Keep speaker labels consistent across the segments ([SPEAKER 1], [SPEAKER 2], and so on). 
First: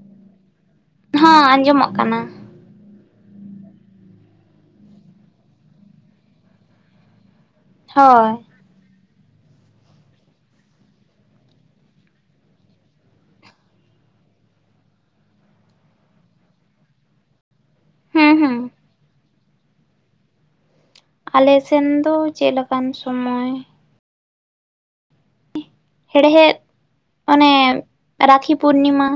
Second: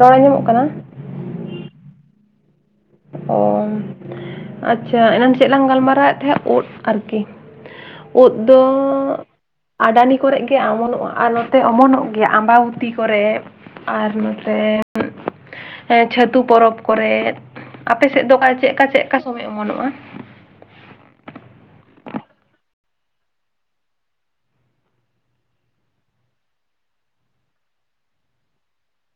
[SPEAKER 1] ᱨᱚᱲ ᱟᱸᱡᱟᱢᱚᱜ ᱠᱟᱱᱟ?
[SPEAKER 2] ᱦᱚᱸ ᱟᱸᱡᱚᱢᱚᱜ ᱠᱟᱱᱟ᱾
[SPEAKER 1] ᱚ ᱟᱪᱪᱷᱟ ᱮᱱᱟᱝ ᱪᱮᱜ ᱞᱟᱝ ᱜᱟᱞᱢᱟᱨᱟᱣᱮ ᱛᱟᱦᱮᱸ ᱩᱫ ᱟᱨᱠᱤ᱾
[SPEAKER 2] ᱦᱳᱭ
[SPEAKER 1] ᱩᱫ ᱫᱚ ᱟᱰᱟᱱᱤ ᱠᱚᱨᱮᱜ ᱜᱮ ᱟᱢᱚᱱᱚᱜᱼᱟ ᱟᱨ ᱱᱚᱛᱮ ᱚᱢᱚᱱᱚᱜ ᱜᱮᱭᱟ ᱟᱢᱵᱟᱵᱩᱛᱤ ᱠᱚᱨᱮ᱾ ᱟᱨ ᱱᱚᱛᱮ ᱦᱮᱸ ᱪᱷᱟᱹᱛᱩ ᱯᱚᱨᱚᱵ ᱠᱚᱨᱮ᱾ ᱟᱯᱮ ᱥᱮᱜ
[SPEAKER 2] ᱦᱩᱸ
[SPEAKER 1] ᱫᱚ ᱚᱠᱟ
[SPEAKER 2] ᱦᱩᱸ
[SPEAKER 1] ᱪᱮᱫ ᱠᱟ ᱪᱮᱫ ᱠᱟ ᱥᱚᱢᱚᱭ ᱚᱢᱚᱱᱚᱜᱼᱟ?
[SPEAKER 2] ᱟᱞᱮᱥᱮᱱ ᱫᱚ ᱪᱮᱫ ᱞᱮᱠᱟᱱ ᱥᱚᱢᱚᱭ ᱦᱮᱲᱦᱮᱫ ᱚᱱᱮ ᱨᱟᱠᱷᱤ ᱯᱩᱨᱱᱤᱢᱟ᱾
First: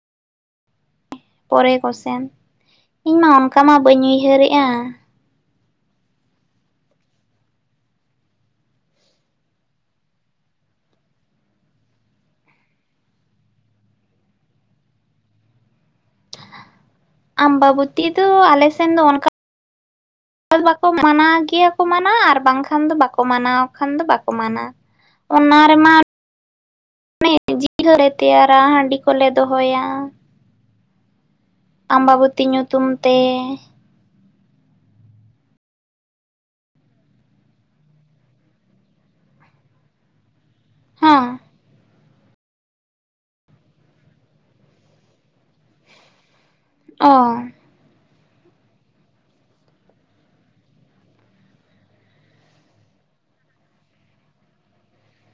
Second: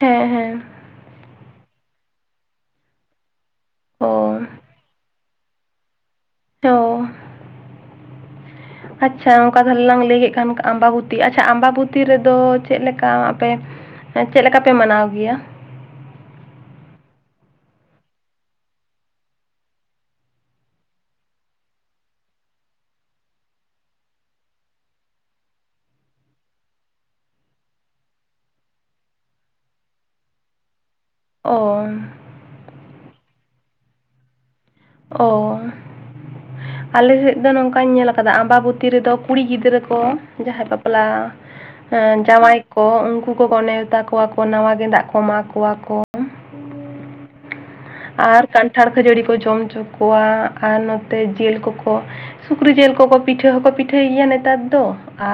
[SPEAKER 1] ᱦᱮᱸ ᱦᱮᱸ
[SPEAKER 2] ᱯᱚᱨᱮ ᱠᱚᱥᱮᱱ ᱤᱧ ᱢᱟ ᱚᱱᱠᱟ ᱢᱟ ᱵᱟᱹᱧ
[SPEAKER 1] ᱚ
[SPEAKER 2] ᱩᱭᱦᱟᱹᱨᱮᱜᱼᱟ᱾
[SPEAKER 1] ᱛᱚᱻ ᱟᱪᱪᱷᱟ ᱚᱱᱠᱟ ᱫᱚᱞᱟᱝ ᱞᱟᱹᱭ ᱠᱮᱫ ᱠᱷᱟᱱ ᱟᱢᱵᱟᱵᱩᱚᱛᱤ᱾ ᱟᱪᱪᱷᱟ ᱟᱢᱵᱟᱵᱩᱚᱛᱤ ᱨᱮᱫᱚ ᱪᱮᱜ ᱞᱮᱠᱟᱻ ᱟᱯᱮ ᱦᱮᱸ ᱪᱮᱜ ᱞᱮᱠᱟ ᱯᱮ ᱢᱟᱱᱟᱣ ᱜᱮᱭᱟ?
[SPEAKER 2] ᱟᱢᱵᱟᱵᱩᱛᱤ ᱫᱚ ᱟᱞᱮᱥᱮᱱ ᱫᱚ ᱚᱱᱠᱟ [inaudible] ᱵᱟᱠᱚ ᱢᱟᱱᱟ ᱜᱮᱭᱟ ᱠᱚ ᱢᱟᱱᱟ ᱟᱨ ᱵᱟᱝᱠᱷᱟᱱ ᱫᱚ ᱵᱟᱠᱚ ᱢᱟᱱᱟᱣ ᱠᱷᱟᱱ ᱫᱚ ᱵᱟᱠᱚ ᱢᱟᱱᱟ᱾ ᱚᱱᱟ ᱨᱮᱢᱟ ᱢᱟᱱᱮ ᱡᱤᱞ ᱞᱮ ᱛᱮᱭᱟᱨᱟ ᱦᱟᱺᱰᱤ ᱠᱚᱞᱮ ᱫᱚᱦᱚᱭᱟ
[SPEAKER 1] ᱚ
[SPEAKER 2] ᱟᱢᱵᱟᱵᱩᱛᱤ ᱧᱩᱛᱩᱢ ᱛᱮ
[SPEAKER 1] ᱚᱻ ᱟᱞᱮ ᱥᱮᱫ ᱫᱚ ᱱᱚᱝᱠᱟᱧ ᱧᱮᱞᱟᱼᱟᱠᱟᱫᱟ ᱟᱢᱵᱟᱵᱩᱛᱤ ᱨᱮᱫᱚ ᱠᱩᱲᱤ ᱜᱤᱫᱽᱨᱟᱹ ᱠᱚ ᱡᱟᱦᱟᱸᱭ ᱵᱟ ᱵᱟᱯᱞᱟ,
[SPEAKER 2] ᱦᱮᱸ
[SPEAKER 1] ᱡᱟᱶᱟᱭ ᱠᱚ ᱩᱱᱠᱩ ᱠᱚᱠᱚ ᱱᱮᱣᱛᱟ ᱠᱚᱣᱟ ᱠᱚ ᱱᱟᱣᱟ ᱜᱮᱸᱫᱟᱜ ᱠᱚ ᱮᱢᱟ ᱠᱚᱣᱟ ᱠᱚ᱾
[SPEAKER 2] ᱚ
[SPEAKER 1] ᱟᱨ ᱠᱟᱱᱴᱷᱟᱲ ᱠᱷᱟᱹᱡᱟᱹᱲᱤ ᱠᱚ ᱡᱚᱢ ᱦᱚᱪᱚ ᱠᱚᱣᱟ ᱟᱨ ᱱᱚᱛᱮ ᱡᱤᱞ ᱠᱚᱠᱚ ᱥᱩᱠᱨᱤ ᱡᱮᱞ ᱠᱚᱠᱚ ᱯᱤᱴᱷᱟᱹ ᱦᱚᱸᱠᱚ ᱯᱤᱴᱷᱟᱹᱭ ᱜᱮᱭᱟ ᱱᱮᱛᱟᱨ ᱫᱚ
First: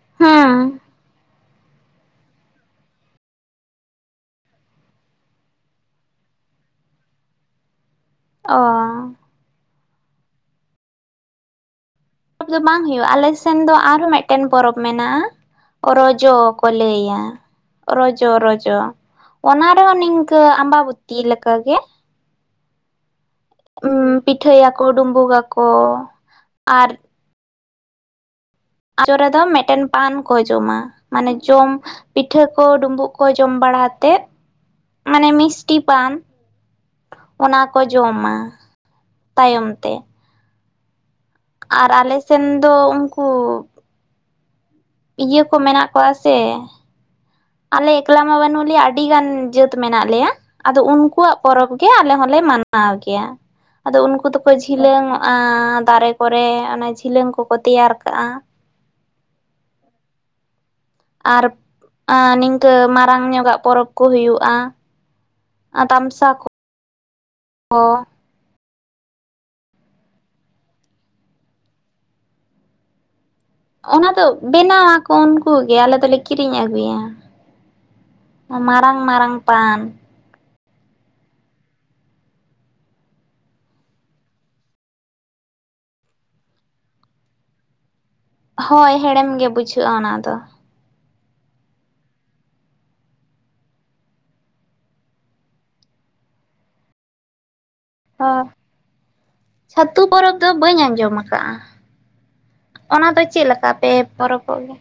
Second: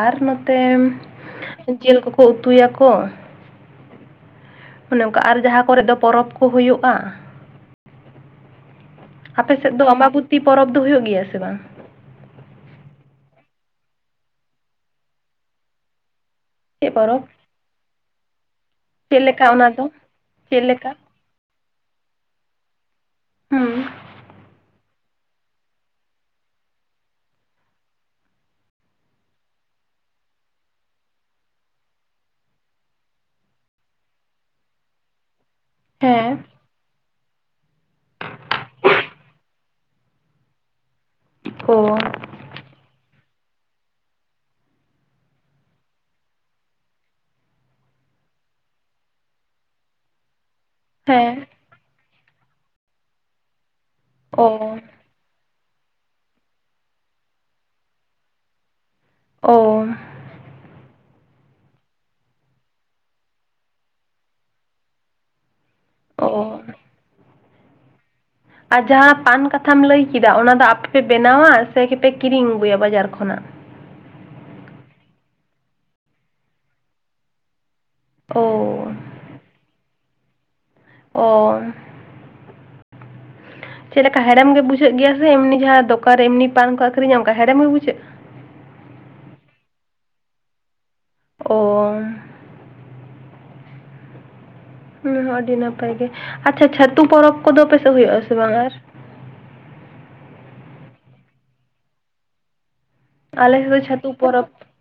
[SPEAKER 1] ᱟᱨ ᱱᱚᱛᱮ
[SPEAKER 2] ᱦᱮᱸ
[SPEAKER 1] ᱡᱮᱞ ᱠᱚᱠᱚ ᱩᱛᱩᱭᱟᱠᱚ ᱚᱱᱮ ᱚᱸᱠᱟ ᱟᱨ ᱡᱟᱦᱟᱸ ᱠᱚᱨᱮ ᱫᱚ ᱯᱚᱨᱚᱵᱽ ᱠᱚ ᱦᱩᱭᱩᱜᱼᱟ᱾
[SPEAKER 2] ᱚᱻ
[SPEAKER 1] ᱟᱯᱮ ᱥᱮᱫ ᱫᱚ ᱟᱸᱵᱟᱵᱩᱛᱤ ᱯᱚᱨᱚᱵᱽ ᱫᱚ ᱦᱩᱭᱩᱜ ᱜᱮᱭᱟ ᱥᱮ ᱵᱟᱝ
[SPEAKER 2] ᱫᱚ ᱵᱟᱝ ᱦᱩᱭᱩᱜ ᱟᱞᱮ ᱥᱮᱱ ᱫᱚ ᱟᱨᱦᱚᱸ ᱢᱮᱜᱴᱮᱱ ᱯᱚᱨᱚᱵᱽ ᱢᱮᱱᱟᱜ-ᱟ ᱨᱚᱡᱚ ᱠᱚ
[SPEAKER 1] ᱪᱮᱫ
[SPEAKER 2] ᱞᱟᱹᱭᱟ
[SPEAKER 1] ᱯᱚᱨᱚᱵᱽ
[SPEAKER 2] ᱨᱚᱡᱚ ᱨᱚᱡᱚ
[SPEAKER 1] ᱪᱮᱫ ᱞᱮᱠᱟ
[SPEAKER 2] ᱚᱱᱟ
[SPEAKER 1] ᱫᱚ
[SPEAKER 2] ᱨᱮᱦᱚᱸ ᱱᱤᱝᱠᱟᱹ
[SPEAKER 1] ᱪᱮᱫ
[SPEAKER 2] ᱟᱢᱵᱟᱵᱩ
[SPEAKER 1] ᱞᱮᱠᱟ
[SPEAKER 2] ᱛᱤ ᱞᱮᱠᱟ ᱜᱮ
[SPEAKER 1] ᱦᱩᱸ
[SPEAKER 2] ᱯᱤᱴᱷᱟᱹᱭᱟᱠᱚ ᱰᱩᱸᱵᱩᱜ ᱜᱟᱠᱚ ᱟᱨ ᱟᱡᱚ ᱨᱮᱫᱚ ᱢᱮᱜᱴᱮᱱ ᱯᱟᱱ ᱠᱚ ᱡᱚᱢᱟ ᱢᱟᱱᱮ ᱡᱚᱢ ᱯᱤᱴᱷᱟᱹ ᱠᱚ ᱰᱩᱸᱵᱩᱜ ᱠᱚ ᱡᱚᱢ ᱵᱟᱲᱟᱛᱮᱫ ᱢᱟᱱᱮ ᱢᱤᱥᱴᱤ ᱯᱟᱱ
[SPEAKER 1] ᱦᱮᱸ
[SPEAKER 2] ᱚᱱᱟ ᱠᱚ ᱡᱚᱢᱟ ᱛᱟᱭᱚᱢ ᱛᱮ ᱟᱨ
[SPEAKER 1] ᱚ
[SPEAKER 2] ᱟᱞᱮ ᱥᱮᱱ ᱫᱚ ᱩᱝᱠᱩ ᱤᱭᱟᱹ ᱠᱚ ᱢᱮᱱᱟᱜ ᱠᱚᱣᱟ ᱥᱮ ᱟᱞᱮ ᱮᱠᱞᱟ ᱢᱟ ᱵᱟᱱᱩᱜ ᱞᱮᱭᱟ ᱟᱹᱰᱤ ᱜᱟᱱ ᱡᱟᱹᱛ ᱢᱮᱱᱟᱜ ᱞᱮᱭᱟ ᱟᱫᱚ ᱩᱱᱠᱩᱣᱟᱜ
[SPEAKER 1] ᱦᱮᱸ
[SPEAKER 2] ᱯᱚᱨᱚᱵᱽ, ᱜᱮ ᱟᱞᱮ ᱦᱚᱸᱞᱮ ᱢᱟᱱᱟᱣ ᱜᱮᱭᱟ ᱟᱫᱚ ᱩᱱᱠᱩ ᱫᱚᱠᱚ ᱡᱷᱤ
[SPEAKER 1] ᱚ
[SPEAKER 2] ᱡᱤᱞᱟᱹᱝ ᱚᱜ-ᱟ ᱫᱟᱨᱮ ᱠᱚ ᱨᱮ ᱚᱱᱟ ᱡᱤᱞᱟᱹᱝ ᱠᱚᱠᱚ ᱛᱮᱭᱟᱨ ᱠᱟᱜ-ᱟ
[SPEAKER 1] ᱚ
[SPEAKER 2] ᱟᱨ ᱱᱤᱝᱠᱟᱹ ᱢᱟᱨᱟᱝ ᱧᱚᱜᱟᱜ ᱯᱚᱨᱚᱵᱽ ᱠᱚ ᱦᱩᱭᱩᱜ-ᱟ ᱟ ᱛᱟᱢᱥᱟ
[SPEAKER 1] ᱚ
[SPEAKER 2] ᱠᱚ ᱠᱚ
[SPEAKER 1] ᱟᱨ ᱡᱟᱦᱟᱸ ᱯᱟᱱ ᱠᱟᱛᱷᱟᱢ ᱞᱟᱹᱭ ᱠᱮᱫᱟ ᱚᱱᱟ ᱫᱚ ᱟᱯᱮᱯᱮ ᱵᱮᱱᱟᱣᱟ ᱥᱮᱯᱮ ᱠᱤᱨᱤᱧ ᱟᱹᱜᱩᱭᱟ ᱵᱟᱡᱟᱨ ᱠᱷᱚᱱᱟᱜ
[SPEAKER 2] ᱚᱱᱟ ᱫᱚ ᱵᱮᱱᱟᱣ ᱟᱠᱚ ᱩᱱᱠᱩᱮ ᱟᱞᱮ ᱫᱚᱞᱮ ᱠᱤᱨᱤᱧ ᱟᱹᱜᱩᱭᱟ
[SPEAKER 1] ᱚ
[SPEAKER 2] ᱢᱟᱨᱟᱝ ᱢᱟᱨᱟᱝ ᱯᱟᱱ
[SPEAKER 1] ᱚ ᱪᱮᱫ ᱞᱮᱠᱟ ᱦᱮᱲᱮᱢ ᱜᱮ ᱵᱡᱷᱟᱹᱜ ᱜᱮᱭᱟ ᱥᱮ ᱮᱢᱱᱤ ᱡᱟᱦᱟᱸ ᱫᱚᱠᱟᱱ ᱨᱮ ᱮᱢᱱᱤ ᱯᱟᱱ ᱠᱚ ᱟᱹᱨᱤᱧᱟ ᱚᱝᱠᱟ ᱦᱮᱨᱮᱢ ᱜᱮ ᱵᱩᱡᱷᱟᱹᱜ-ᱟ
[SPEAKER 2] ᱦᱳᱭ ᱦᱮᱲᱮᱢ ᱜᱮ ᱵᱩᱡᱷᱟᱹᱜ-ᱟ ᱚᱱᱟ ᱫᱚ
[SPEAKER 1] ᱳᱻ ᱚᱱᱟ ᱦᱚᱸ ᱟᱹᱰᱤ ᱱᱟᱯᱟᱭ ᱜᱮ ᱟᱪᱪᱷᱟ ᱪᱷᱟᱹᱛᱩ ᱯᱚᱨᱚᱵᱽ ᱠᱚᱫᱚ ᱟᱯᱮᱥᱮᱜ ᱦᱩᱭᱩᱜ ᱟᱥᱮ
[SPEAKER 2] ᱦᱳᱭ
[SPEAKER 1] ᱵᱟᱝ ᱟᱨ
[SPEAKER 2] ᱪᱷᱟᱹᱛᱩ ᱯᱚᱨᱚᱵᱽ ᱫᱚ ᱵᱟᱹᱧ ᱟᱸᱡᱚᱢᱟ ᱠᱟᱜ-ᱟ ᱚᱱᱟ ᱫᱚ ᱪᱮᱫ
[SPEAKER 1] ᱟᱞᱮ
[SPEAKER 2] ᱞᱮᱠᱟ
[SPEAKER 1] ᱥᱮᱫ ᱫᱚ
[SPEAKER 2] ᱯᱮ
[SPEAKER 1] ᱪᱷᱟᱹᱛᱩ ᱯᱚᱨᱚᱵᱽ
[SPEAKER 2] ᱯᱚᱨᱚᱵᱚᱜ ᱜᱮᱭᱟ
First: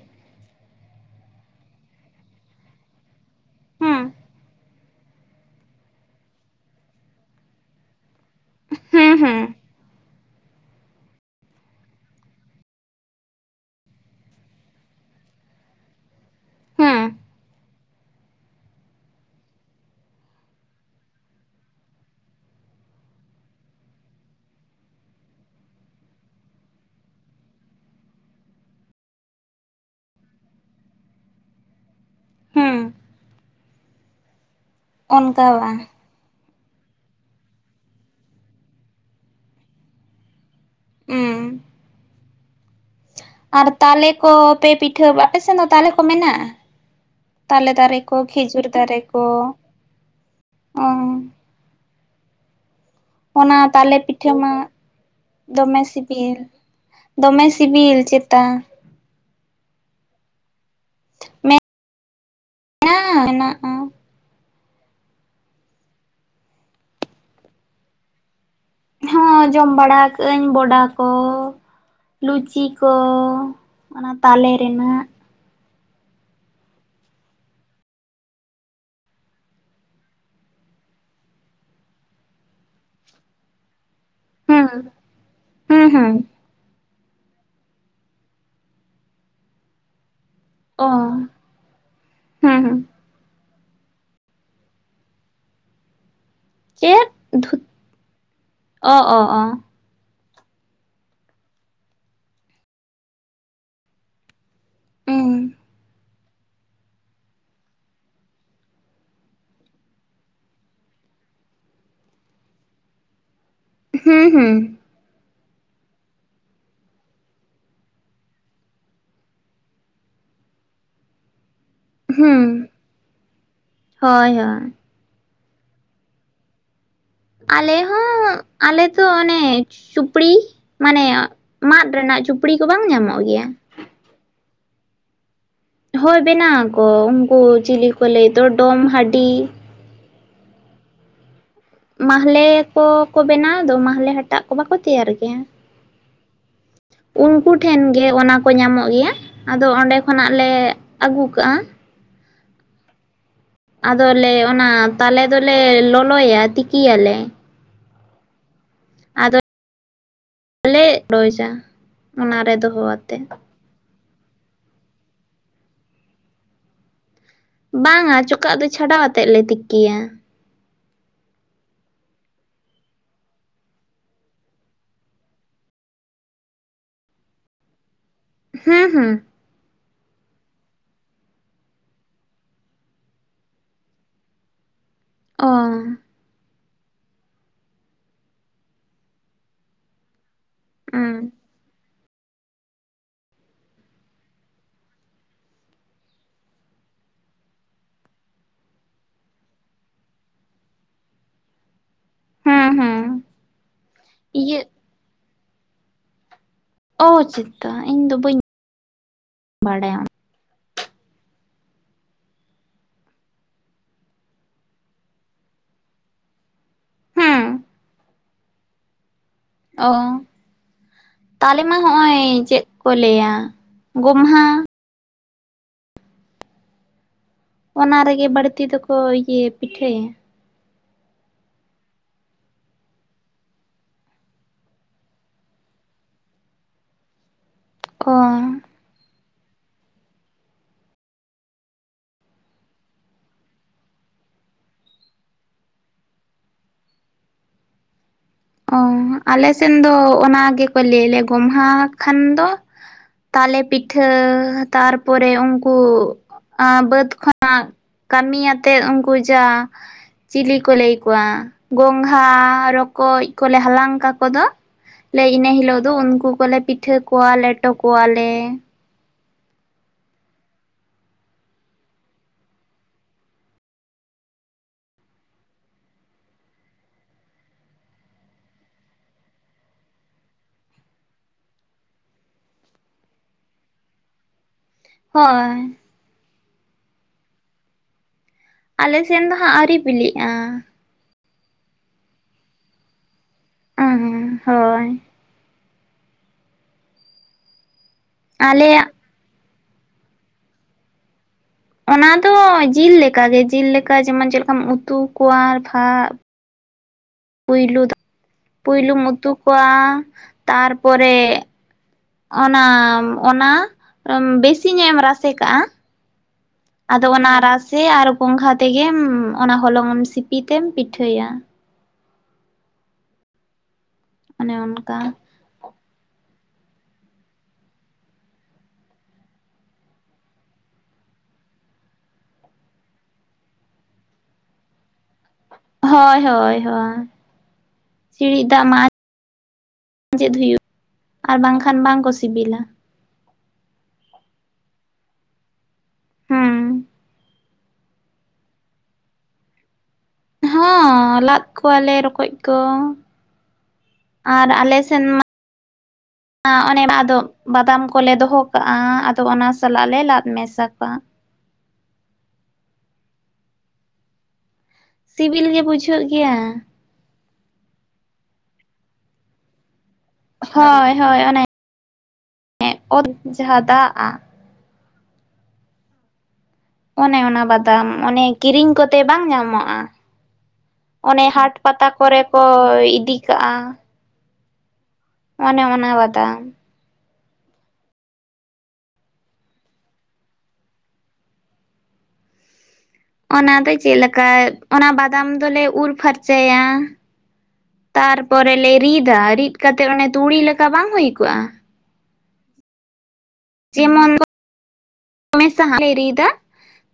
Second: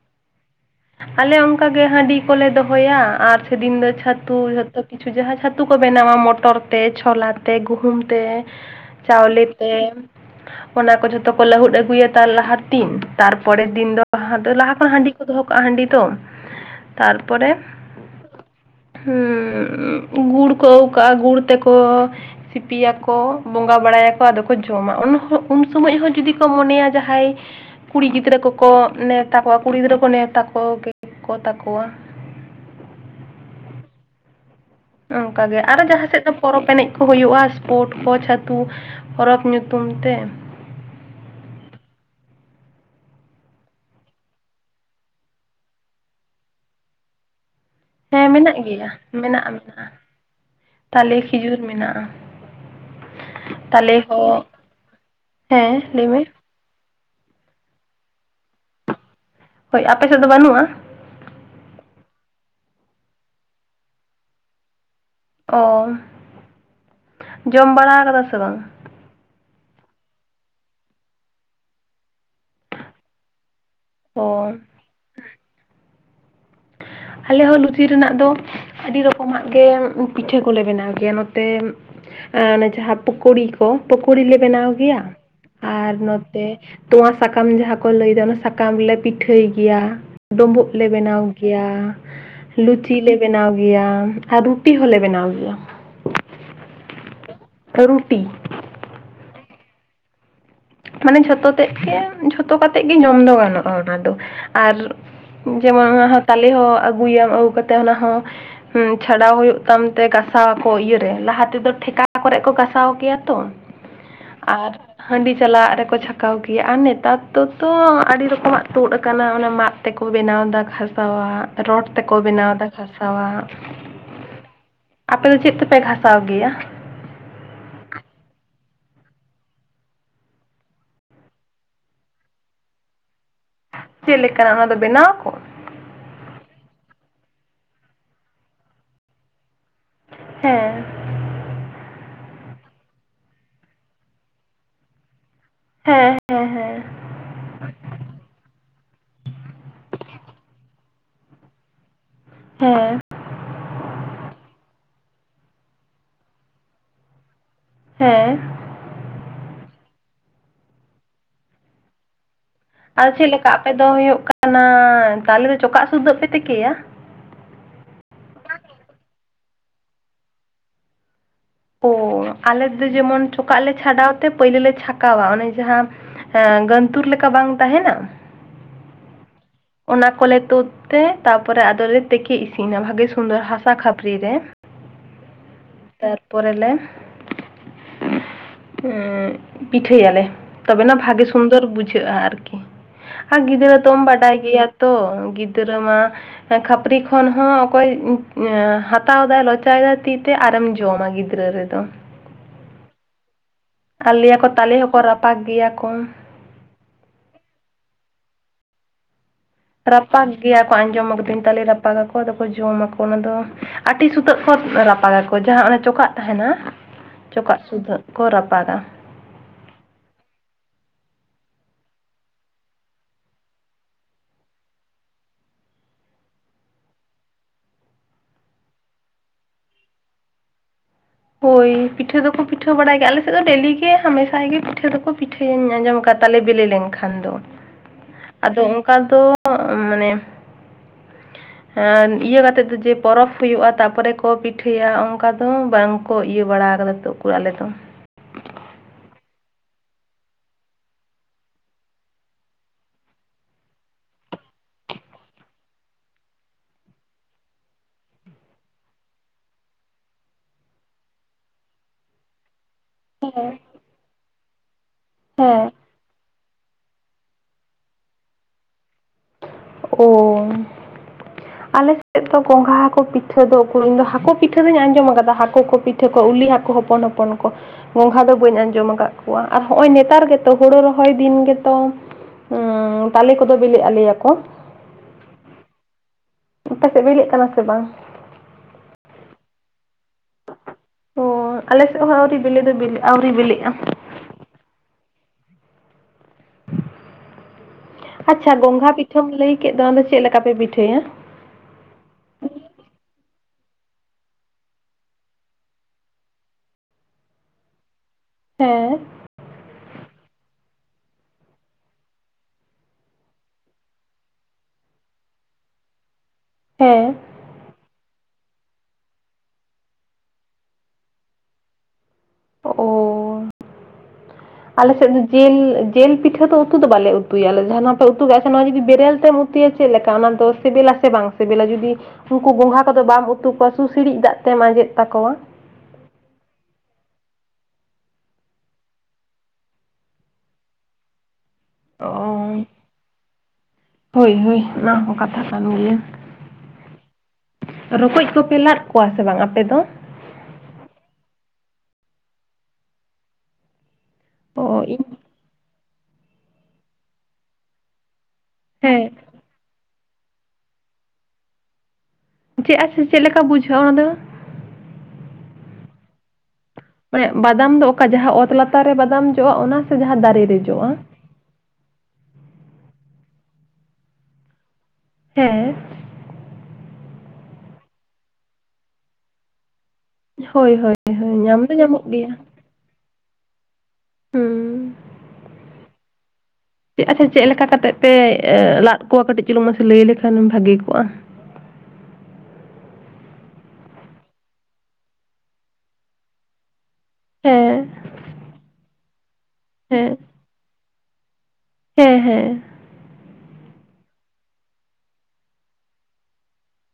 [SPEAKER 1] ᱟᱞᱮ ᱚᱝᱠᱟᱜᱮ ᱦᱟᱺᱰᱤ ᱠᱚᱞᱮ ᱫᱚᱦᱚᱭᱟ ᱟᱨ ᱥᱮᱫᱤᱱ ᱫᱚ
[SPEAKER 2] ᱦᱮᱸ
[SPEAKER 1] ᱪᱷᱟᱹᱛᱩ ᱡᱷᱚ ᱛᱚ ᱠᱤᱪᱷᱩ ᱡᱟᱦᱟᱸ ᱪᱷᱟᱹᱛᱩ ᱠᱚ ᱵᱮᱱᱟᱣᱟ ᱢᱚᱴᱚᱨ ᱛᱮ ᱪᱷᱚᱞᱟ ᱛᱮ ᱜᱩᱦᱩᱢ ᱛᱮ
[SPEAKER 2] ᱦᱩᱸ ᱦᱩᱸ
[SPEAKER 1] ᱪᱟᱣᱞᱮ ᱛᱮ ᱚᱱᱟ ᱠᱚ ᱡᱷᱚᱛᱚ ᱠᱚ ᱞᱟᱹᱦᱩᱫ ᱟᱹᱜᱩᱭᱟ ᱛᱟᱨ ᱞᱟᱦᱟ ᱫᱤᱱ ᱛᱟᱨ ᱯᱚᱨᱮᱨ ᱫᱤᱱ ᱫᱚ ᱞᱟᱦᱟ ᱠᱷᱚ ᱦᱟᱺᱰᱤ ᱠᱚ ᱫᱚᱦᱚ ᱠᱟᱜ-ᱟ ᱦᱟᱺᱰᱤ ᱛᱚᱢ
[SPEAKER 2] ᱦᱩᱸ
[SPEAKER 1] ᱛᱟᱨ ᱯᱚᱨᱮ ᱦᱩᱸ ᱜᱩᱲ ᱠᱚ ᱟᱹᱜᱩ ᱠᱟᱜ-ᱟ ᱜᱩᱲ ᱛᱮᱠᱚ ᱥᱤᱯᱤ ᱭᱟᱠᱚ ᱵᱚᱸᱜᱟ ᱵᱟᱲᱟ ᱭᱟᱠᱚ ᱟᱫᱚ ᱠᱚ ᱡᱚᱢᱟ ᱩᱱᱦᱚ ᱩᱱ ᱥᱚᱢᱚᱭ ᱦᱚᱸ ᱡᱩᱫᱤ ᱠᱚ ᱢᱚᱱᱮᱭᱟ ᱡᱟᱦᱟᱸᱭ ᱠᱩᱲᱤ ᱜᱤᱫᱽᱨᱟᱹ ᱠᱚᱠᱚ ᱱᱮᱣᱛᱟ ᱠᱚᱣᱟ ᱠᱩᱲᱤ ᱜᱤᱫᱽᱨᱟᱹ ᱠᱚ ᱱᱮᱣᱛᱟ ᱠᱚ ᱛᱟᱠᱚᱣᱟ,
[SPEAKER 2] ᱦᱩᱸ
[SPEAKER 1] ᱚᱝᱠᱟ
[SPEAKER 2] ᱚᱱᱠᱟ
[SPEAKER 1] ᱜᱮ
[SPEAKER 2] ᱵᱟᱝ
[SPEAKER 1] ᱟᱨᱚ ᱡᱟᱦᱟᱸ ᱥᱮᱫ ᱫᱚ ᱯᱚᱨᱚᱯ ᱮᱱᱮᱡ ᱠᱚ ᱦᱩᱭᱩᱜ-ᱟ ᱥᱯᱳᱴ ᱠᱚ ᱪᱟᱹᱛᱩ ᱯᱚᱨᱚᱵᱽ ᱧᱩᱛᱩᱢ ᱛᱮ᱾
[SPEAKER 2] ᱩᱢᱸ ᱟᱨ ᱛᱟᱞᱮ ᱠᱚ ᱯᱮ ᱯᱤᱴᱷᱟᱹ ᱟᱯᱮ ᱥᱮᱱ ᱫᱚ ᱛᱟᱞᱮ ᱠᱚ ᱢᱮᱱᱟᱜᱟ ᱛᱟᱞᱮ ᱫᱟᱨᱮ? ᱠᱚ
[SPEAKER 1] ᱦᱮᱸ ᱢᱮᱱᱟᱜ
[SPEAKER 2] ᱠᱷᱤᱡᱩᱨ
[SPEAKER 1] ᱜᱮᱭᱟ
[SPEAKER 2] ᱫᱟᱨᱮ ᱠᱚ
[SPEAKER 1] ᱢᱮᱱᱟᱜᱼᱟ ᱢᱮᱱᱟᱜᱼᱟ
[SPEAKER 2] ᱚ
[SPEAKER 1] ᱛᱟᱞᱮ ᱠᱷᱤᱡᱩᱨ ᱢᱮᱱᱟᱜ-ᱟ᱾
[SPEAKER 2] ᱚᱱᱟ ᱛᱟᱞᱮ ᱯᱤᱴᱷᱟᱹ ᱢᱟ
[SPEAKER 1] ᱦᱮᱸ
[SPEAKER 2] ᱫᱚᱢᱮ
[SPEAKER 1] ᱞᱟᱹᱭ ᱢᱮ
[SPEAKER 2] ᱥᱤᱵᱤᱞ᱾ ᱫᱚᱢᱮ ᱥᱤᱵᱤᱞ ᱪᱮᱛᱟ
[SPEAKER 1] ᱦᱳᱭ ᱟᱯᱮ ᱥᱮᱫ ᱫᱚ ᱵᱟᱹᱱᱩᱟ?
[SPEAKER 2] ᱢᱮᱱᱟᱜ-ᱟ ᱢᱮᱱᱟᱜ [inaudible]
[SPEAKER 1] ᱚ ᱡᱚᱢ ᱵᱟᱲᱟ ᱠᱟᱫᱟ ᱥᱮ ᱵᱟᱝ?
[SPEAKER 2] ᱦᱚᱸ ᱡᱚᱢ ᱵᱟᱲᱟ ᱠᱟᱹᱜ ᱟᱹᱧ ᱵᱚᱰᱟ ᱠᱚ ᱞᱩᱪᱤ ᱠᱚ᱾ ᱚᱱᱟ
[SPEAKER 1] ᱚ
[SPEAKER 2] ᱛᱟᱞᱮ ᱨᱮᱱᱟᱜ᱾
[SPEAKER 1] ᱟᱞᱮ ᱦᱚᱸ ᱞᱩᱪᱤ ᱨᱮᱱᱟᱜ ᱫᱚ ᱟᱹᱰᱤ ᱨᱚᱠᱚᱢᱟᱜ ᱜᱮ ᱯᱤᱴᱷᱟᱹ ᱠᱚᱞᱮ ᱵᱮᱱᱟᱣ ᱜᱮᱭᱟ ᱱᱚᱛᱮ ᱡᱟᱦᱟᱸ ᱯᱩᱠᱳᱲᱤ ᱠᱚ ᱯᱚᱠᱳᱲᱤ ᱞᱮ
[SPEAKER 2] ᱦᱩᱸ
[SPEAKER 1] ᱵᱮᱱᱟᱣ ᱜᱮᱭᱟ
[SPEAKER 2] ᱦᱩᱸ
[SPEAKER 1] ᱟᱨ
[SPEAKER 2] ᱦᱩᱸ
[SPEAKER 1] ᱛᱚᱣᱟ ᱥᱟᱠᱟᱢ ᱡᱟᱦᱟᱸ ᱠᱚ ᱞᱟᱹᱭᱫᱟ ᱚᱱᱟ ᱥᱟᱠᱟᱢᱞᱮ ᱯᱤᱴᱷᱟᱹᱭ ᱜᱮᱭᱟ᱾ ᱰᱩᱸᱵᱩᱜ ᱞᱮ
[SPEAKER 2] ᱚ
[SPEAKER 1] ᱵᱮᱱᱟᱣ ᱜᱮᱭᱟ
[SPEAKER 2] ᱦᱩᱸ ᱦᱩᱸ
[SPEAKER 1] ᱞᱩᱪᱤ ᱞᱮ ᱵᱮᱱᱟᱣ ᱜᱮᱭᱟ ᱟᱨ ᱨᱩᱴᱤ ᱦᱚᱞᱮ ᱵᱮᱱᱟᱣ ᱜᱮᱭᱟ᱾
[SPEAKER 2] ᱪᱮᱫ ᱫᱷᱩᱛ
[SPEAKER 1] ᱨᱩᱴᱤ
[SPEAKER 2] ᱚ ᱚ ᱚ
[SPEAKER 1] ᱢᱟᱱᱮ ᱡᱷᱚᱛᱚ ᱛᱮᱫ ᱜᱮ ᱡᱷᱚᱛᱚ ᱠᱟᱛᱮᱫ ᱜᱮ ᱡᱚᱢ ᱫᱚ ᱜᱟᱱᱚᱜᱼᱟ ᱚᱱᱟ ᱫᱚ ᱟᱨ
[SPEAKER 2] ᱦᱩᱸ
[SPEAKER 1] ᱡᱮᱢᱚᱱ ᱚᱱᱟ ᱦᱚᱸ ᱛᱟᱞᱮ ᱦᱚᱸ ᱟᱹᱜᱩᱭᱟᱢ ᱟᱹᱜᱩ ᱠᱟᱛᱮᱜ ᱚᱱᱟ ᱦᱚᱸ ᱦᱮᱸ ᱪᱷᱟᱰᱟᱣ ᱦᱩᱭᱩᱜ ᱛᱟᱢ ᱛᱮ ᱜᱟᱥᱟᱣ ᱟᱠᱚ ᱤᱭᱟᱹᱨᱮ ᱞᱟᱦᱟ ᱛᱮᱫᱚ ᱴᱷᱮᱠᱟ ᱠᱚᱨᱮ ᱠᱚ ᱜᱟᱥᱟᱣ ᱜᱮᱭᱟ ᱛᱚ
[SPEAKER 2] ᱦᱩᱸ ᱦᱩᱸ
[SPEAKER 1] ᱟᱨ ᱦᱟᱺᱰᱤ ᱪᱟᱞᱟᱣᱟᱜ ᱨᱮᱠᱚ ᱪᱷᱟᱠᱟᱣ ᱜᱮᱭᱟ ᱟᱨ ᱱᱮᱛᱟᱨ ᱫᱚ ᱛᱚ ᱟᱹᱰᱤ ᱨᱚᱠᱚᱢᱟᱜ ᱛᱩᱫ ᱟᱠᱟᱱᱟ ᱚᱱᱟ ᱢᱟᱫ ᱛᱮᱠᱚ ᱵᱮᱱᱟᱣ ᱮᱫᱟ ᱠᱷᱟᱥᱟᱣᱟ ᱨᱚᱰ- ᱛᱮᱠᱚ
[SPEAKER 2] ᱦᱩᱸ
[SPEAKER 1] ᱵᱮᱱᱟᱣᱫᱟ ᱜᱷᱟᱥᱟᱣᱟ,
[SPEAKER 2] ᱦᱳᱭ ᱦᱳᱭ
[SPEAKER 1] ᱟᱯᱮ ᱫᱚ ᱪᱮᱫ ᱛᱮᱯᱮ ᱜᱷᱟᱥᱟᱣ ᱜᱮᱭᱟ?
[SPEAKER 2] ᱟᱞᱮ ᱦᱚᱸ ᱟᱞᱮᱫ ᱫᱚ ᱚᱱᱮ ᱪᱩᱯᱲᱤ ᱢᱟᱱᱮ ᱢᱟᱽ ᱨᱮᱱᱟᱜ ᱪᱩᱯᱲᱤ ᱠᱚ ᱵᱟᱝ ᱧᱟᱢᱚᱜ ᱜᱮᱭᱟ
[SPEAKER 1] ᱪᱮᱫᱞᱮᱠᱟ ᱚᱱᱟ ᱫᱚ ᱵᱮᱱᱟᱣ ᱟᱠᱚ?
[SPEAKER 2] ᱦᱳᱭ ᱵᱮᱱᱟᱜ ᱟᱠᱚ ᱩᱱᱠᱩ ᱪᱤᱞᱤ ᱠᱚ ᱞᱟᱹᱭ ᱫᱚ ᱰᱚᱢ ᱦᱟᱹᱰᱤ᱾
[SPEAKER 1] ᱦᱮᱸ
[SPEAKER 2] ᱢᱟᱦᱞᱮ ᱠᱚᱠᱚ ᱵᱮᱱᱟᱣ ᱫᱚ ᱢᱟᱦᱞᱮ ᱦᱟᱴᱟᱜ ᱠᱚ ᱵᱟᱠᱚ ᱛᱮᱭᱟᱨ ᱜᱮᱭᱟ᱾
[SPEAKER 1] ᱦᱮᱸ ᱦᱮᱸ ᱦᱮᱸ
[SPEAKER 2] ᱩᱱᱠᱩ ᱴᱷᱮᱱ ᱜᱮ ᱚᱱᱟ ᱠᱚ ᱧᱟᱢᱚᱜ ᱜᱮᱭᱟ ᱟᱫᱚ ᱚᱸᱰᱮ ᱠᱷᱚᱱᱟᱜ ᱞᱮ ᱟᱹᱜᱩ ᱠᱟᱜᱼᱟ᱾
[SPEAKER 1] ᱦᱮᱸ
[SPEAKER 2] ᱟᱫᱚ ᱞᱮ ᱚᱱᱟ ᱛᱟᱞᱮ ᱫᱚᱞᱮ ᱞᱚᱞᱚᱭᱟ ᱛᱤᱠᱤᱭ ᱟᱞᱮ
[SPEAKER 1] ᱦᱮᱸ
[SPEAKER 2] ᱟᱫᱚ [unintelligible] ᱚᱱᱟ ᱨᱮᱫᱚ
[SPEAKER 1] ᱟᱨ ᱪᱮᱫ ᱞᱮᱠᱟ ᱟᱯᱮ ᱫᱚ ᱦᱩᱭᱩᱜ ᱠᱟᱱᱟ ᱛᱟᱞᱮ ᱫᱚ ᱪᱚᱠᱟᱜ ᱥᱩᱫᱽᱫᱟᱹᱜ ᱯᱮ ᱛᱤᱠᱭᱟ?
[SPEAKER 2] ᱵᱟᱝᱼᱟ ᱪᱚᱠᱟᱜ ᱫᱚ ᱪᱷᱟᱰᱟᱣ ᱟᱛᱮᱫ ᱞᱮ ᱛᱤᱠᱤᱭᱟ᱾
[SPEAKER 1] ᱚ ᱟᱞᱮ ᱫᱚ ᱡᱮᱢᱚᱱ ᱪᱚᱠᱟᱜ ᱞᱮ ᱪᱷᱟᱰᱟᱣ ᱛᱮ ᱯᱳᱭᱞᱳ ᱞᱮ ᱪᱷᱟᱠᱟᱣᱟ ᱚᱱᱮ ᱡᱟᱦᱟᱸ ᱮᱸ ᱜᱚᱱᱛᱩᱨ ᱞᱮᱠᱟ ᱵᱟᱝ ᱛᱟᱦᱮᱱᱟ,
[SPEAKER 2] ᱦᱮᱸ ᱦᱮᱸ
[SPEAKER 1] ᱚᱱᱟ ᱠᱚᱞᱮ ᱛᱩᱫ ᱛᱮ ᱛᱟᱯᱚᱨᱮ ᱟᱫᱚᱞᱮ ᱛᱮᱠᱤ ᱤᱥᱤᱱᱟ ᱵᱷᱟᱜᱤ ᱥᱩᱱᱫᱚᱨ ᱦᱟᱥᱟ ᱠᱷᱟᱯᱟᱹᱨᱤ ᱨᱮ,
[SPEAKER 2] ᱚ
[SPEAKER 1] ᱛᱟᱨᱯᱚᱨᱮ ᱞᱮ ᱯᱤᱴᱷᱟᱹᱭᱟᱞᱮ᱾ ᱛᱚᱵᱮᱱᱟ ᱵᱷᱟᱜᱮ
[SPEAKER 2] ᱦᱩᱸ
[SPEAKER 1] ᱥᱩᱱᱫᱚᱨ ᱵᱩᱡᱷᱟᱹᱜᱼᱟ ᱟᱨᱠᱤ᱾ ᱟᱨ ᱜᱤᱫᱽᱨᱟᱹ ᱛᱚᱢ ᱵᱟᱰᱟᱭ ᱜᱮᱭᱟ ᱛᱚ ᱜᱤᱫᱽᱨᱟᱹ ᱢᱟ ᱠᱷᱟᱯᱟᱹᱨᱤ ᱠᱷᱚᱱ ᱦᱚᱸ ᱚᱠᱚᱭ ᱦᱟᱛᱟᱣ ᱫᱟᱭ ᱞᱚᱪᱟᱭᱮᱫᱟᱭ ᱛᱤᱛᱮ ᱟᱨᱮᱢ ᱡᱚᱢᱟ ᱜᱤᱫᱽᱨᱟᱹ ᱨᱮᱫᱚ᱾
[SPEAKER 2] ᱦᱩᱸ ᱦᱩᱸ
[SPEAKER 1] ᱟᱨ ᱞᱟᱹᱭᱟ ᱠᱚ
[SPEAKER 2] ᱤᱭᱟᱹ
[SPEAKER 1] ᱛᱟᱞᱮ ᱦᱚᱸᱠᱚ ᱨᱟᱯᱟᱜ ᱜᱮᱭᱟ ᱠᱚ᱾
[SPEAKER 2] ᱚ ᱪᱤᱛᱟ ᱤᱧ ᱫᱚ ᱵᱟᱹᱧ ᱵᱟᱰᱟᱭᱟ
[SPEAKER 1] ᱨᱟᱠᱟᱵ ᱜᱮᱭᱟᱠᱚ ᱟᱸᱡᱚᱢ ᱟᱠᱟᱫᱟᱹᱧ ᱛᱟᱞᱮ ᱨᱟᱯᱟᱜᱟᱠᱚ ᱟᱫᱚ ᱠᱚ ᱡᱚᱢᱟᱠᱚ ᱚᱱᱟᱫᱚ ᱟᱹᱰᱤ ᱥᱩᱛᱟᱹᱜ ᱠᱚ ᱨᱟᱯᱟᱜᱟᱠᱚ ᱡᱟᱦᱟᱸ ᱚᱱᱮ ᱪᱚᱠᱟᱜ ᱛᱟᱦᱮᱱᱟ, ᱪᱚᱠᱟᱜ
[SPEAKER 2] ᱦᱩᱸ
[SPEAKER 1] ᱥᱩᱫᱷᱟᱹᱜ ᱠᱚ ᱨᱟᱯᱟᱜᱟ᱾
[SPEAKER 2] ᱚ ᱛᱟᱞᱤ ᱢᱟ ᱦᱚᱸᱜᱼᱚᱭ ᱪᱮᱜ ᱠᱚ ᱞᱟᱹᱭᱟ ᱜᱚᱢᱦᱟᱹ ᱚᱱᱟ ᱨᱮᱜᱮ ᱵᱟᱹᱲᱛᱤ ᱫᱚᱠᱚ ᱤᱭᱟᱹᱭᱟ ᱯᱤᱴᱷᱟᱹᱭᱟ᱾
[SPEAKER 1] ᱦᱳᱭ ᱯᱤᱴᱷᱟᱹ ᱫᱚᱠᱚ ᱯᱤᱴᱷᱟᱹ ᱵᱟᱲᱟᱭ ᱜᱮᱭᱟ, ᱟᱞᱮᱥᱮᱫ ᱫᱚ ᱰᱮᱞᱤ ᱜᱮ ᱦᱟᱢᱮᱥᱟ ᱜᱮ ᱯᱤᱴᱷᱟᱹ ᱫᱚᱠᱚ ᱯᱤᱴᱷᱟᱹ ᱤᱧ ᱟᱸᱡᱚᱢ ᱟᱠᱟᱫ ᱛᱟᱞᱮ ᱵᱤᱞᱤ ᱞᱮᱱᱠᱷᱟᱱ ᱫᱚ
[SPEAKER 2] ᱚ
[SPEAKER 1] ᱟᱫᱚ ᱚᱝᱠᱟ ᱫᱚ ᱚ ᱢᱟᱱᱮ ᱦᱮᱸ ᱤᱭᱟᱹ ᱠᱟᱛᱮᱫ ᱫᱚ ᱡᱮ ᱯᱚᱨᱚᱵᱽ ᱦᱩᱭᱩᱜᱼᱟ ᱛᱟᱯᱚᱨᱮ ᱠᱚ ᱯᱤᱴᱷᱟᱹᱭᱟ ᱚᱝᱠᱟ ᱫᱚ ᱵᱟᱝ᱾ ᱠᱚ ᱤᱭᱟᱹ ᱵᱟᱲᱟ ᱟᱠᱟᱫᱟ ᱛᱚᱠᱩ ᱟᱞᱮ ᱫᱚ᱾
[SPEAKER 2] ᱚ ᱟᱞᱮ ᱥᱮᱱ ᱫᱚ ᱚᱱᱟ ᱜᱮᱠᱚ ᱞᱟᱹᱭ ᱞᱮᱭᱟ ᱜᱚᱢᱦᱟ ᱠᱷᱟᱱ ᱫᱚ ᱛᱟᱞᱮ ᱯᱤᱴᱷᱟᱹ ᱛᱟᱨᱯᱚᱨᱮ ᱩᱝᱠᱩ ᱟᱸ ᱵᱟᱹᱫᱽ ᱠᱷᱚᱱᱟᱜ ᱠᱟᱹᱢᱤᱭ ᱟᱛᱮᱫ ᱩᱝᱠᱩ ᱡᱟ ᱪᱤᱞᱤ ᱠᱚ ᱞᱟᱹᱭ ᱠᱚᱣᱟ? ᱜᱚᱝᱜᱷᱟ ᱨᱚᱠᱚᱡ
[SPEAKER 1] ᱦᱮᱸ
[SPEAKER 2] ᱠᱚᱞᱮ ᱦᱟᱞᱟᱝ ᱠᱟᱠ ᱠᱚᱫᱚ ᱞᱮ ᱤᱱᱟᱹ
[SPEAKER 1] ᱦᱮᱸ
[SPEAKER 2] ᱦᱤᱞᱳᱜ ᱫᱚ ᱩᱱᱠᱩ ᱠᱚᱞᱮ ᱯᱤᱴ ᱴᱷᱟᱹ ᱠᱚᱣᱟ ᱞᱮᱴᱚ ᱠᱚᱣᱟᱞᱮ᱾
[SPEAKER 1] ᱚ ᱟᱞᱮ ᱥᱮᱫ ᱫᱚ ᱜᱚᱝᱜᱷᱟ ᱠᱩ ᱯᱤᱴᱷᱟᱹ ᱫᱚ ᱩᱠᱩᱨ ᱤᱧ ᱫᱚ ᱦᱟᱠᱩ ᱯᱤᱴᱷᱟᱹ ᱫᱚᱧ ᱟᱸᱡᱚᱢ ᱠᱟᱫᱟ ᱦᱟᱹᱠᱩ ᱯᱤᱴ ᱴᱷᱟᱹ ᱠᱚ ᱩᱞᱤ ᱦᱟᱠᱳ ᱠᱚ ᱦᱚᱯᱚᱱ ᱦᱚᱯᱚᱱ ᱠᱚ᱾ ᱜᱚᱝᱜᱷᱟ ᱫᱚ ᱵᱟᱹᱧ ᱟᱸᱡᱚᱢ ᱟᱠᱟᱜ ᱠᱚᱣᱟ ᱟᱨ ᱦᱚᱸᱜᱼᱚᱭ ᱱᱮᱛᱟᱨ ᱜᱮᱛᱚ ᱦᱳᱲᱳ ᱨᱚᱦᱚᱭ ᱫᱤᱱ ᱜᱮᱛᱚ ᱚᱸ ᱛᱟᱞᱮ ᱠᱚᱫᱚ ᱵᱤᱞᱤᱜᱼᱟ ᱞᱟ. ᱭᱟᱠᱚ᱾
[SPEAKER 2] ᱦᱳᱭ
[SPEAKER 1] ᱟᱯᱮ ᱥᱮᱜ ᱵᱤᱞᱤᱜ ᱠᱟᱱᱟ ᱥᱮ ᱵᱟᱝ?
[SPEAKER 2] ᱟᱞᱮ ᱥᱮᱱ ᱫᱚ ᱦᱟᱸᱜ ᱟᱹᱣᱨᱤ ᱵᱤᱞᱤᱜᱼᱟ᱾
[SPEAKER 1] ᱚ ᱟᱞᱮ ᱥᱮᱜ ᱦᱚᱸ ᱟᱹᱣᱨᱤ ᱵᱤᱞᱤ ᱫᱚ ᱵᱤᱞᱤᱜ ᱟᱹᱣᱨᱤ ᱵᱤᱞᱤᱜᱼᱟ᱾
[SPEAKER 2] ᱦᱩᱸ ᱦᱳᱭ
[SPEAKER 1] ᱟᱪᱪᱷᱟ
[SPEAKER 2] ᱟᱞᱮᱭᱟᱜ
[SPEAKER 1] ᱜᱚᱝᱜᱷᱟ ᱯᱤᱴᱷᱟᱹᱢ ᱞᱟᱹᱭ ᱠᱮᱫ ᱫᱚ ᱚᱱᱟᱫᱚ ᱪᱮᱫ ᱞᱮᱠᱟ ᱯᱮ ᱯᱤᱴᱷᱟᱹᱭᱟ?
[SPEAKER 2] ᱚᱱᱟ ᱫᱚ ᱡᱤᱞ ᱞᱮᱠᱟᱜᱮ ᱡᱤᱞ ᱞᱮᱠᱟ ᱡᱮᱢᱚᱱ ᱪᱮᱫ ᱞᱮᱠᱟᱢ ᱩᱛᱩ ᱠᱚᱣᱟ ᱵᱷᱟᱵ ᱯᱩᱭᱞᱩ ᱫᱚ
[SPEAKER 1] ᱦᱮᱸ
[SPEAKER 2] ᱯᱩᱭᱞᱩᱢ ᱩᱛᱩ ᱠᱚᱣᱟ ᱛᱟᱨᱯᱚᱨᱮ ᱚᱱᱟᱢ ᱚᱱᱟ ᱵᱮᱥᱤ ᱧᱚᱜ ᱮᱢ ᱨᱟᱥᱮ ᱠᱟᱜᱼᱟ᱾ ᱟᱫᱚ
[SPEAKER 1] ᱦᱮᱸ
[SPEAKER 2] ᱚᱱᱟ ᱨᱟᱥᱮ ᱟᱨ ᱜᱚᱝᱜᱷᱟ ᱛᱮᱜᱮᱢ ᱚᱱᱟ ᱦᱚᱞᱚᱝ ᱮᱢ ᱥᱤᱯᱤ ᱛᱮᱢ ᱯᱤᱴᱷᱟᱹᱭᱟ᱾
[SPEAKER 1] ᱳ
[SPEAKER 2] ᱚᱱᱮ
[SPEAKER 1] ᱟᱞᱮ
[SPEAKER 2] ᱚᱱᱠᱟ
[SPEAKER 1] ᱥᱮᱫ ᱫᱚ ᱡᱮᱞ ᱡᱮᱞ ᱯᱤᱴᱷᱟᱹ ᱫᱚ ᱩᱛᱩ ᱫᱚ ᱵᱟᱞᱮ ᱩᱛᱩᱭᱟ ᱟᱞᱮ ᱡᱟᱦᱟᱱᱟᱜ ᱯᱮ ᱩᱛᱩ ᱠᱟᱜᱼᱟ ᱥᱮ ᱚᱱᱟ ᱡᱩᱫᱤ ᱵᱮᱨᱮᱞ ᱛᱮᱢ ᱛᱩᱭᱟ ᱪᱮᱫ ᱞᱮᱠᱟ ᱚᱱᱟ ᱫᱚ ᱥᱤᱵᱤᱞᱟ ᱥᱮ ᱵᱟᱝ ᱥᱤᱵᱤᱞᱟ? ᱡᱩᱫᱤ ᱩᱝᱠᱩ ᱜᱚᱝᱜᱷᱟ ᱠᱚᱫᱚ ᱵᱟᱢ ᱩᱛᱩ ᱠᱚᱣᱟ ᱥᱩ ᱥᱤᱲᱤᱡ ᱫᱟᱜ ᱛᱮᱢ ᱟᱸᱡᱮᱫ ᱛᱟᱠᱚᱣᱟ᱾
[SPEAKER 2] ᱦᱳᱭ ᱦᱳᱭ ᱦᱳᱭ ᱥᱤᱲᱤᱡ ᱫᱟᱜ ᱢᱟ ᱟᱸᱡᱮᱫ ᱦᱩᱭᱩᱜ ᱟᱨ ᱵᱟᱝᱠᱷᱟᱱ
[SPEAKER 1] ᱚ
[SPEAKER 2] ᱵᱟᱝᱠᱚ ᱥᱤᱵᱤᱞᱟ᱾
[SPEAKER 1] ᱦᱳᱭ ᱦᱳᱭ ᱚᱱᱟ ᱦᱚᱸ ᱠᱟᱛᱷᱟ ᱠᱟᱱ ᱜᱮᱭᱟ᱾
[SPEAKER 2] ᱦᱩᱸ
[SPEAKER 1] ᱨᱚᱠᱚᱡ ᱠᱚᱯᱮ ᱞᱟᱫ ᱠᱚᱣᱟ ᱥᱮ ᱵᱟᱝ ᱟᱯᱮ ᱫᱚ?
[SPEAKER 2] ᱦᱚᱸ ᱞᱟᱫ ᱠᱚᱣᱟᱞᱮ ᱨᱚᱠᱚᱡ ᱠᱚ, ᱟᱨ ᱟᱞᱮ
[SPEAKER 1] ᱚ
[SPEAKER 2] ᱥᱮᱱ
[SPEAKER 1] ᱤᱧ
[SPEAKER 2] ᱢᱟ ᱚᱱᱮᱢᱟ ᱟᱫᱚ ᱵᱟᱫᱟᱢ ᱠᱚᱞᱮ ᱫᱚᱦᱚ ᱠᱟᱜᱼᱟ,
[SPEAKER 1] ᱦᱮᱸ
[SPEAKER 2] ᱟᱫᱚ ᱚᱱᱟ ᱥᱟᱞᱟᱜ ᱞᱮ ᱞᱟᱫ ᱢᱮᱥᱟ ᱠᱚᱣᱟ᱾
[SPEAKER 1] ᱪᱮᱫ ᱟ ᱥᱮ ᱪᱮᱫ ᱞᱮᱠᱟ ᱵᱩᱡᱷᱟᱹᱜᱼᱟ ᱚᱱᱟᱫᱚ?
[SPEAKER 2] ᱥᱤᱵᱤᱞ ᱜᱮ ᱵᱩᱡᱷᱟᱹᱜ ᱜᱮᱭᱟ᱾
[SPEAKER 1] ᱢᱟᱱᱮ ᱵᱟᱫᱟᱢ ᱫᱚ ᱚᱠᱟ ᱡᱟᱦᱟᱸ ᱚᱛ ᱞᱟᱛᱟᱨ ᱨᱮ ᱵᱟᱫᱟᱢ ᱡᱚᱜᱼᱟ ᱚᱱᱟ ᱥᱮ ᱡᱟᱦᱟᱸ ᱫᱟᱨᱮ ᱨᱮ ᱡᱚᱜᱼᱟ?
[SPEAKER 2] ᱮᱸ ᱚᱛ ᱡᱟᱦᱟᱸ ᱫᱟᱜᱼᱟ᱾
[SPEAKER 1] ᱦᱮᱸ
[SPEAKER 2] ᱚᱱᱮ ᱚᱱᱟ ᱵᱟᱫᱟᱢ, ᱚᱱᱮ ᱠᱤᱨᱤᱧ ᱠᱚᱛᱮ ᱵᱟᱝ ᱧᱟᱢᱚᱜᱼᱟ᱾
[SPEAKER 1] ᱦᱳᱭ ᱦᱳᱭ
[SPEAKER 2] ᱚᱱᱮ
[SPEAKER 1] ᱦᱳᱭ
[SPEAKER 2] ᱦᱟᱴ
[SPEAKER 1] ᱧᱟᱢ ᱫᱚ
[SPEAKER 2] ᱯᱟᱛᱟ
[SPEAKER 1] ᱧᱟᱢᱚᱜ
[SPEAKER 2] ᱠᱚᱨᱮ
[SPEAKER 1] ᱜᱮᱭᱟ
[SPEAKER 2] ᱠᱚ ᱤᱫᱤ ᱠᱟᱜᱼᱟ,
[SPEAKER 1] ᱦᱩᱸ
[SPEAKER 2] ᱚᱱᱮ ᱚᱱᱟ ᱵᱟᱫᱟᱢ ᱾
[SPEAKER 1] ᱪᱮᱫ ᱟᱪᱪᱷᱟ ᱪᱮᱫ ᱞᱮᱠᱟ ᱠᱟᱛᱮᱫ ᱯᱮ ᱞᱟᱫ ᱠᱚᱣᱟ, ᱠᱟᱹᱴᱤᱡ ᱪᱩᱞᱩᱝ ᱢᱟᱥᱮ ᱞᱟᱹᱭ ᱞᱮᱠᱷᱟᱱ ᱵᱷᱟᱜᱮ ᱠᱚᱜᱼᱟ᱾
[SPEAKER 2] ᱚᱱᱟ ᱫᱚ ᱪᱮᱫ ᱞᱮᱠᱟ, ᱚᱱᱟ ᱵᱟᱫᱟᱢ ᱫᱚᱞᱮ ᱩᱨ ᱯᱷᱟᱨᱪᱟᱭᱟᱼᱼ
[SPEAKER 1] ᱦᱮᱸ
[SPEAKER 2] ᱛᱟᱨᱯᱚᱨᱮ ᱞᱮ ᱨᱤᱫᱟ, ᱨᱤᱫ ᱠᱟᱛᱮ ᱚᱱᱮ
[SPEAKER 1] ᱦᱮᱸ
[SPEAKER 2] ᱛᱩᱲᱤ ᱞᱮᱠᱟ ᱵᱟᱝ ᱦᱩᱭ ᱠᱚᱜᱼᱟᱼᱼ
[SPEAKER 1] ᱦᱮᱸ ᱦᱮᱸ
[SPEAKER 2] ᱡᱮᱢᱚᱱ ᱫᱚ ᱫᱚᱢᱮ [unintelligible] ᱥᱟᱦ ᱮᱨᱤᱭᱟ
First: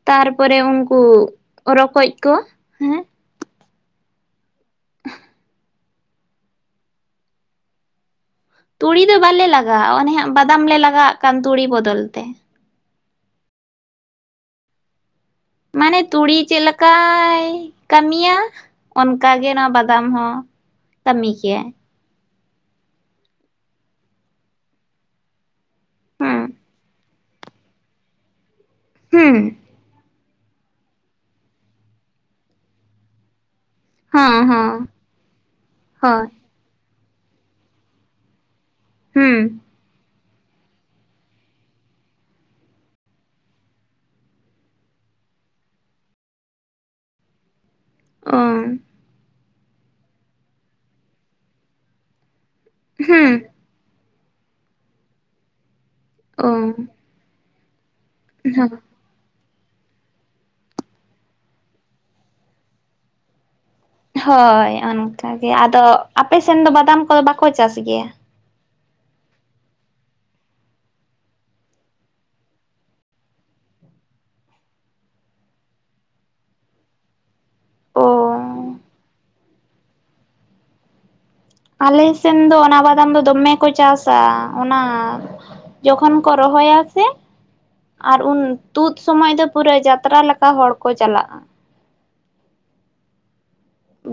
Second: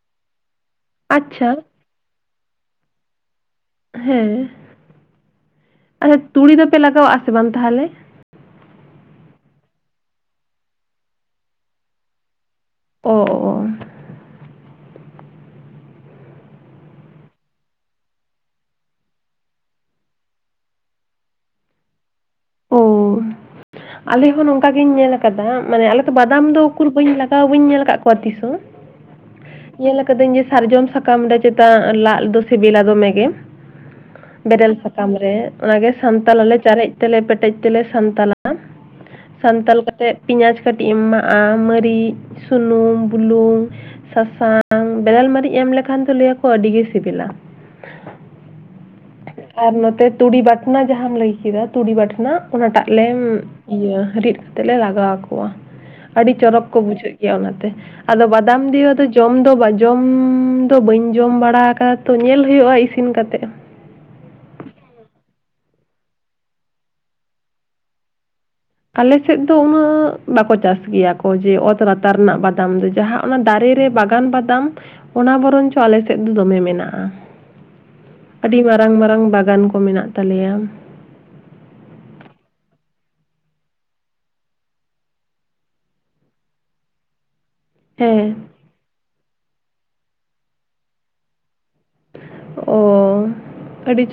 [SPEAKER 2] ᱛᱟᱨᱯᱚᱨᱮ ᱩᱱ ᱠᱚ
[SPEAKER 1] ᱟᱪᱪᱷᱟ
[SPEAKER 2] ᱨᱚᱠᱚᱡ ᱠᱚ ᱦᱮᱸ
[SPEAKER 1] ᱦᱮᱸ ᱟᱪᱪᱷᱟ [unintelligible] ᱛᱩᱲᱤ ᱫᱚᱯᱮ ᱞᱟᱜᱟᱣ ᱟᱥᱮ ᱵᱟᱝ ᱛᱟᱦᱚᱞᱮᱼᱼ
[SPEAKER 2] ᱛᱩᱲᱤ ᱫᱚ ᱵᱟᱞᱮ ᱞᱟᱜᱟᱣᱟᱜ ᱚᱱᱮᱦᱟᱜ ᱵᱟᱫᱟᱢ ᱞᱮ ᱞᱟᱜᱟᱣᱟᱜ ᱠᱟᱱ ᱛᱩᱲᱤ ᱵᱚᱫᱚᱞ ᱛᱮ ᱾
[SPEAKER 1] ᱚᱻ ᱚᱻ
[SPEAKER 2] ᱢᱟᱱᱮ ᱛᱩᱲᱤ ᱪᱮᱫ ᱞᱮᱠᱟᱭ ᱠᱟᱹᱢᱤᱭᱟᱼᱼ ᱚᱱᱠᱟᱜᱮ ᱱᱚᱣᱟ ᱵᱟᱫᱟᱢ ᱦᱚᱸ ᱠᱟᱹᱢᱤ ᱠᱮᱭᱟ᱾
[SPEAKER 1] ᱚ ᱟᱞᱮ ᱦᱚᱸ ᱱᱚᱝᱠᱟ ᱜᱤᱧ ᱧᱮᱞ ᱟᱠᱟᱫᱟ, ᱢᱟᱱᱮ
[SPEAKER 2] ᱦᱩᱸ
[SPEAKER 1] ᱵᱟᱫᱟᱢ ᱫᱚ ᱩᱠᱩᱨ ᱦᱟᱛᱟᱣ ᱵᱟᱹᱧ ᱧᱮᱞ ᱟᱠᱟᱫ ᱠᱚᱣᱟ ᱛᱤᱥᱦᱚᱸ᱾
[SPEAKER 2] ᱦᱩᱸᱻ
[SPEAKER 1] ᱧᱮᱞ ᱟᱠᱟᱫᱟᱹᱧ ᱡᱮ ᱥᱟᱨᱡᱚᱢ ᱥᱟᱠᱟᱢ ᱨᱮ ᱪᱮᱛᱟ ᱞᱟᱫ ᱫᱚ ᱥᱮᱵᱤᱞᱟ ᱫᱚᱢᱮ ᱜᱮ᱾
[SPEAKER 2] ᱦᱚᱸ
[SPEAKER 1] ᱵᱮᱨᱮᱞ
[SPEAKER 2] ᱦᱚᱸ
[SPEAKER 1] ᱥᱟᱠᱟᱢ ᱨᱮ ᱚᱱᱟᱜᱮ
[SPEAKER 2] ᱦᱳᱭ
[SPEAKER 1] ᱥᱟᱱᱛᱟᱞᱮ ᱪᱟᱨᱮᱡ ᱛᱮᱞᱮ ᱯᱮᱴᱮᱡ ᱛᱮᱞᱮ ᱥᱟᱱᱛᱟᱞ- ᱟᱼᱼ
[SPEAKER 2] ᱦᱩᱸ
[SPEAKER 1] ᱥᱟᱱᱛᱟᱞ ᱠᱟᱛᱮᱫ ᱯᱮᱸᱭᱟᱡᱽ ᱠᱟᱹᱴᱤᱡ ᱮᱢ ᱮᱢᱟᱜᱼᱟ, ᱢᱟᱹᱨᱤᱪ ᱥᱩᱱᱩᱢ ᱵᱩᱞᱩᱸᱝᱼᱼ ᱥᱟᱥᱟᱝ ᱵᱮᱨᱮᱞ ᱢᱟᱹᱨᱤᱪ ᱮᱢ ᱞᱮᱠᱷᱟᱱ ᱫᱚ ᱞᱟᱹᱭᱟᱠᱚ ᱟᱹᱰᱤ ᱜᱮ ᱥᱮᱵᱤᱞᱟ᱾
[SPEAKER 2] ᱚ
[SPEAKER 1] ᱟᱨ ᱱᱚᱛᱮ ᱛᱩᱲᱤ ᱵᱟᱴᱱᱟ ᱡᱟᱦᱟᱸᱢ ᱞᱟᱹᱭ ᱠᱮᱫᱟ ᱛᱩᱲᱤ ᱵᱟᱴᱱᱟᱼᱼ ᱚᱱᱟᱴᱟᱜ ᱞᱮ
[SPEAKER 2] ᱦᱩᱸ
[SPEAKER 1] ᱤᱭᱟᱹ ᱨᱤᱫ ᱠᱟᱛᱮ ᱞᱮ ᱞᱟᱜᱟᱣ ᱟᱠᱚᱣᱟ, ᱟᱹᱰᱤ
[SPEAKER 2] ᱚ
[SPEAKER 1] ᱪᱚᱨᱚᱠ ᱠᱚ ᱵᱩᱡᱷᱟᱹᱜᱼᱼ ᱚᱱᱟᱛᱮ ᱟᱫᱚ ᱵᱟᱫᱟᱢ
[SPEAKER 2] ᱦᱚᱸ
[SPEAKER 1] ᱫᱤᱭᱟ ᱫᱚᱼᱼ ᱡᱚᱢ ᱫᱚ ᱵᱟᱸᱧ ᱡᱚᱢ ᱫᱚ ᱵᱟᱹᱧ ᱡᱚᱢ ᱵᱟᱲᱟ ᱟᱠᱟᱫᱟ ᱛᱚ, ᱧᱮᱞ ᱦᱩᱭᱩᱜᱼᱟ ᱤᱥᱤᱱ ᱠᱟᱛᱮ᱾
[SPEAKER 2] ᱦᱚᱭ ᱚᱱᱠᱟᱜᱮ, ᱟᱫᱚ ᱟᱯᱮᱥᱮᱱ ᱫᱚ ᱵᱟᱫᱟᱢ ᱠᱚᱫᱚ ᱵᱟᱠᱚ ᱪᱟᱥ ᱜᱮᱭᱟ?
[SPEAKER 1] ᱟᱞᱮᱥᱮᱫ ᱫᱚ ᱩᱱᱟᱹᱜ, ᱵᱟᱠᱚ ᱪᱟᱥ ᱜᱮᱭᱟ ᱠᱚ ᱡᱮ ᱚᱛ ᱨᱟᱛᱟᱨ ᱨᱮᱱᱟᱜ ᱵᱟᱫᱟᱢ ᱫᱚ᱾ ᱡᱟᱦᱟᱸ ᱚᱱᱟ ᱫᱟᱨᱮ ᱨᱮ ᱵᱟᱜᱟᱱ ᱵᱟᱫᱟᱢ, ᱚᱱᱟ ᱵᱚᱨᱚᱱ ᱪᱚ ᱟᱞᱮ ᱥᱮᱫ ᱫᱚ ᱫᱚᱢᱮ ᱢᱮᱱᱟᱜᱼᱟ ᱾
[SPEAKER 2] ᱚ
[SPEAKER 1] ᱟᱹᱰᱤ ᱢᱟᱨᱟᱝ ᱢᱟᱨᱟᱝ ᱵᱟᱜᱟᱱ ᱠᱚ ᱢᱮᱱᱟᱜ ᱛᱟᱞᱮᱭᱟ,
[SPEAKER 2] ᱟᱞᱮ ᱥᱮᱱ ᱫᱚ ᱚᱱᱟ ᱵᱟᱫᱟᱢ ᱫᱚ ᱫᱚᱢᱮ ᱠᱚ ᱪᱟᱥᱟ ᱚᱱᱟᱼᱼ ᱡᱚᱠᱷᱚᱸᱱ ᱠᱚ ᱨᱚᱦᱚᱭᱟ ᱥᱮᱼᱼ ᱟᱨ ᱩᱱ
[SPEAKER 1] ᱦᱮᱸ
[SPEAKER 2] ᱛᱩᱫ ᱥᱚᱢᱚᱭ ᱫᱚ ᱯᱩᱨᱟᱹ ᱡᱟᱛᱨᱟ ᱞᱮᱠᱟ ᱦᱚᱲᱠᱚ ᱪᱟᱞᱟᱜᱼᱟ ᱾
[SPEAKER 1] ᱚᱻ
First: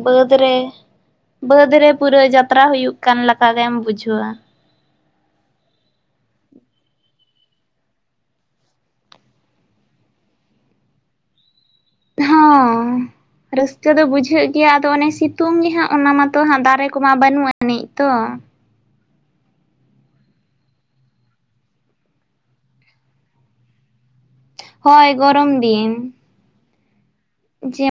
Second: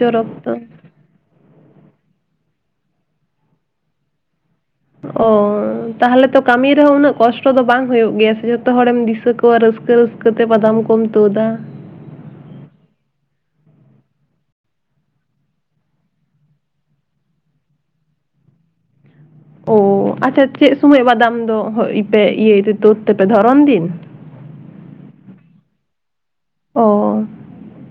[SPEAKER 2] ᱵᱟᱹᱫᱽ ᱨᱮ, ᱵᱟᱹᱫᱽ ᱨᱮ ᱯᱩᱨᱟᱹ ᱡᱟᱛᱨᱟ ᱦᱩᱭᱩᱜ ᱠᱟᱱ ᱞᱮᱠᱟ ᱜᱮᱢ ᱵᱩᱡᱷᱟᱹᱣᱟ ᱾
[SPEAKER 1] ᱚᱻ ᱛᱟᱦᱚᱞᱮ ᱛᱚ ᱠᱟᱹᱢᱤ ᱨᱮᱦᱚᱸ ᱩᱱᱟᱹᱜ ᱠᱚᱥᱴᱚ ᱫᱚ ᱵᱟᱝ ᱦᱩᱭᱩᱜ ᱜᱮᱭᱟ ᱥᱮ ᱡᱚᱛᱚ ᱦᱚᱲᱮᱢ ᱫᱤᱥᱟᱹ ᱠᱚᱼᱼ ᱛᱤᱱᱟᱹᱜ ᱨᱟᱹᱥᱠᱟᱹ ᱨᱟᱹᱥᱠᱟ ᱛᱮ ᱵᱟᱫᱟᱢ ᱠᱚᱢ ᱛᱩᱫᱟ ᱾ [inaudible]
[SPEAKER 2] ᱦᱚᱸ ᱨᱟᱹᱥᱠᱟᱹ ᱫᱚ ᱵᱩᱡᱷᱟᱹᱜ ᱜᱮᱭᱟ ᱟᱫᱚ ᱚᱱᱮ ᱥᱤᱛᱩᱸᱝ ᱜᱮ ᱦᱟᱸᱜ ᱚᱱᱟ ᱢᱟᱛᱚ ᱦᱟᱸᱜ ᱫᱟᱨᱮ ᱠᱚᱢᱟ ᱵᱟᱹᱱᱩᱜ ᱟᱹᱱᱤᱡ ᱛᱚ ᱾
[SPEAKER 1] ᱚ ᱟᱪᱪᱷᱟ ᱪᱮᱫ ᱥᱚᱢᱚᱭ ᱵᱟᱫᱟᱢ ᱫᱚᱯᱮ ᱤᱭᱟᱹᱭᱛᱮ ᱛᱩᱫ ᱛᱮᱯᱮ ᱫᱷᱚᱨᱚᱱ ᱫᱤᱱ ᱾ [inaudible]
[SPEAKER 2] ᱦᱚᱭ ᱜᱚᱨᱚᱢ ᱫᱤᱱ
[SPEAKER 1] ᱚᱻ
[SPEAKER 2] ᱡᱮ [unintelligible]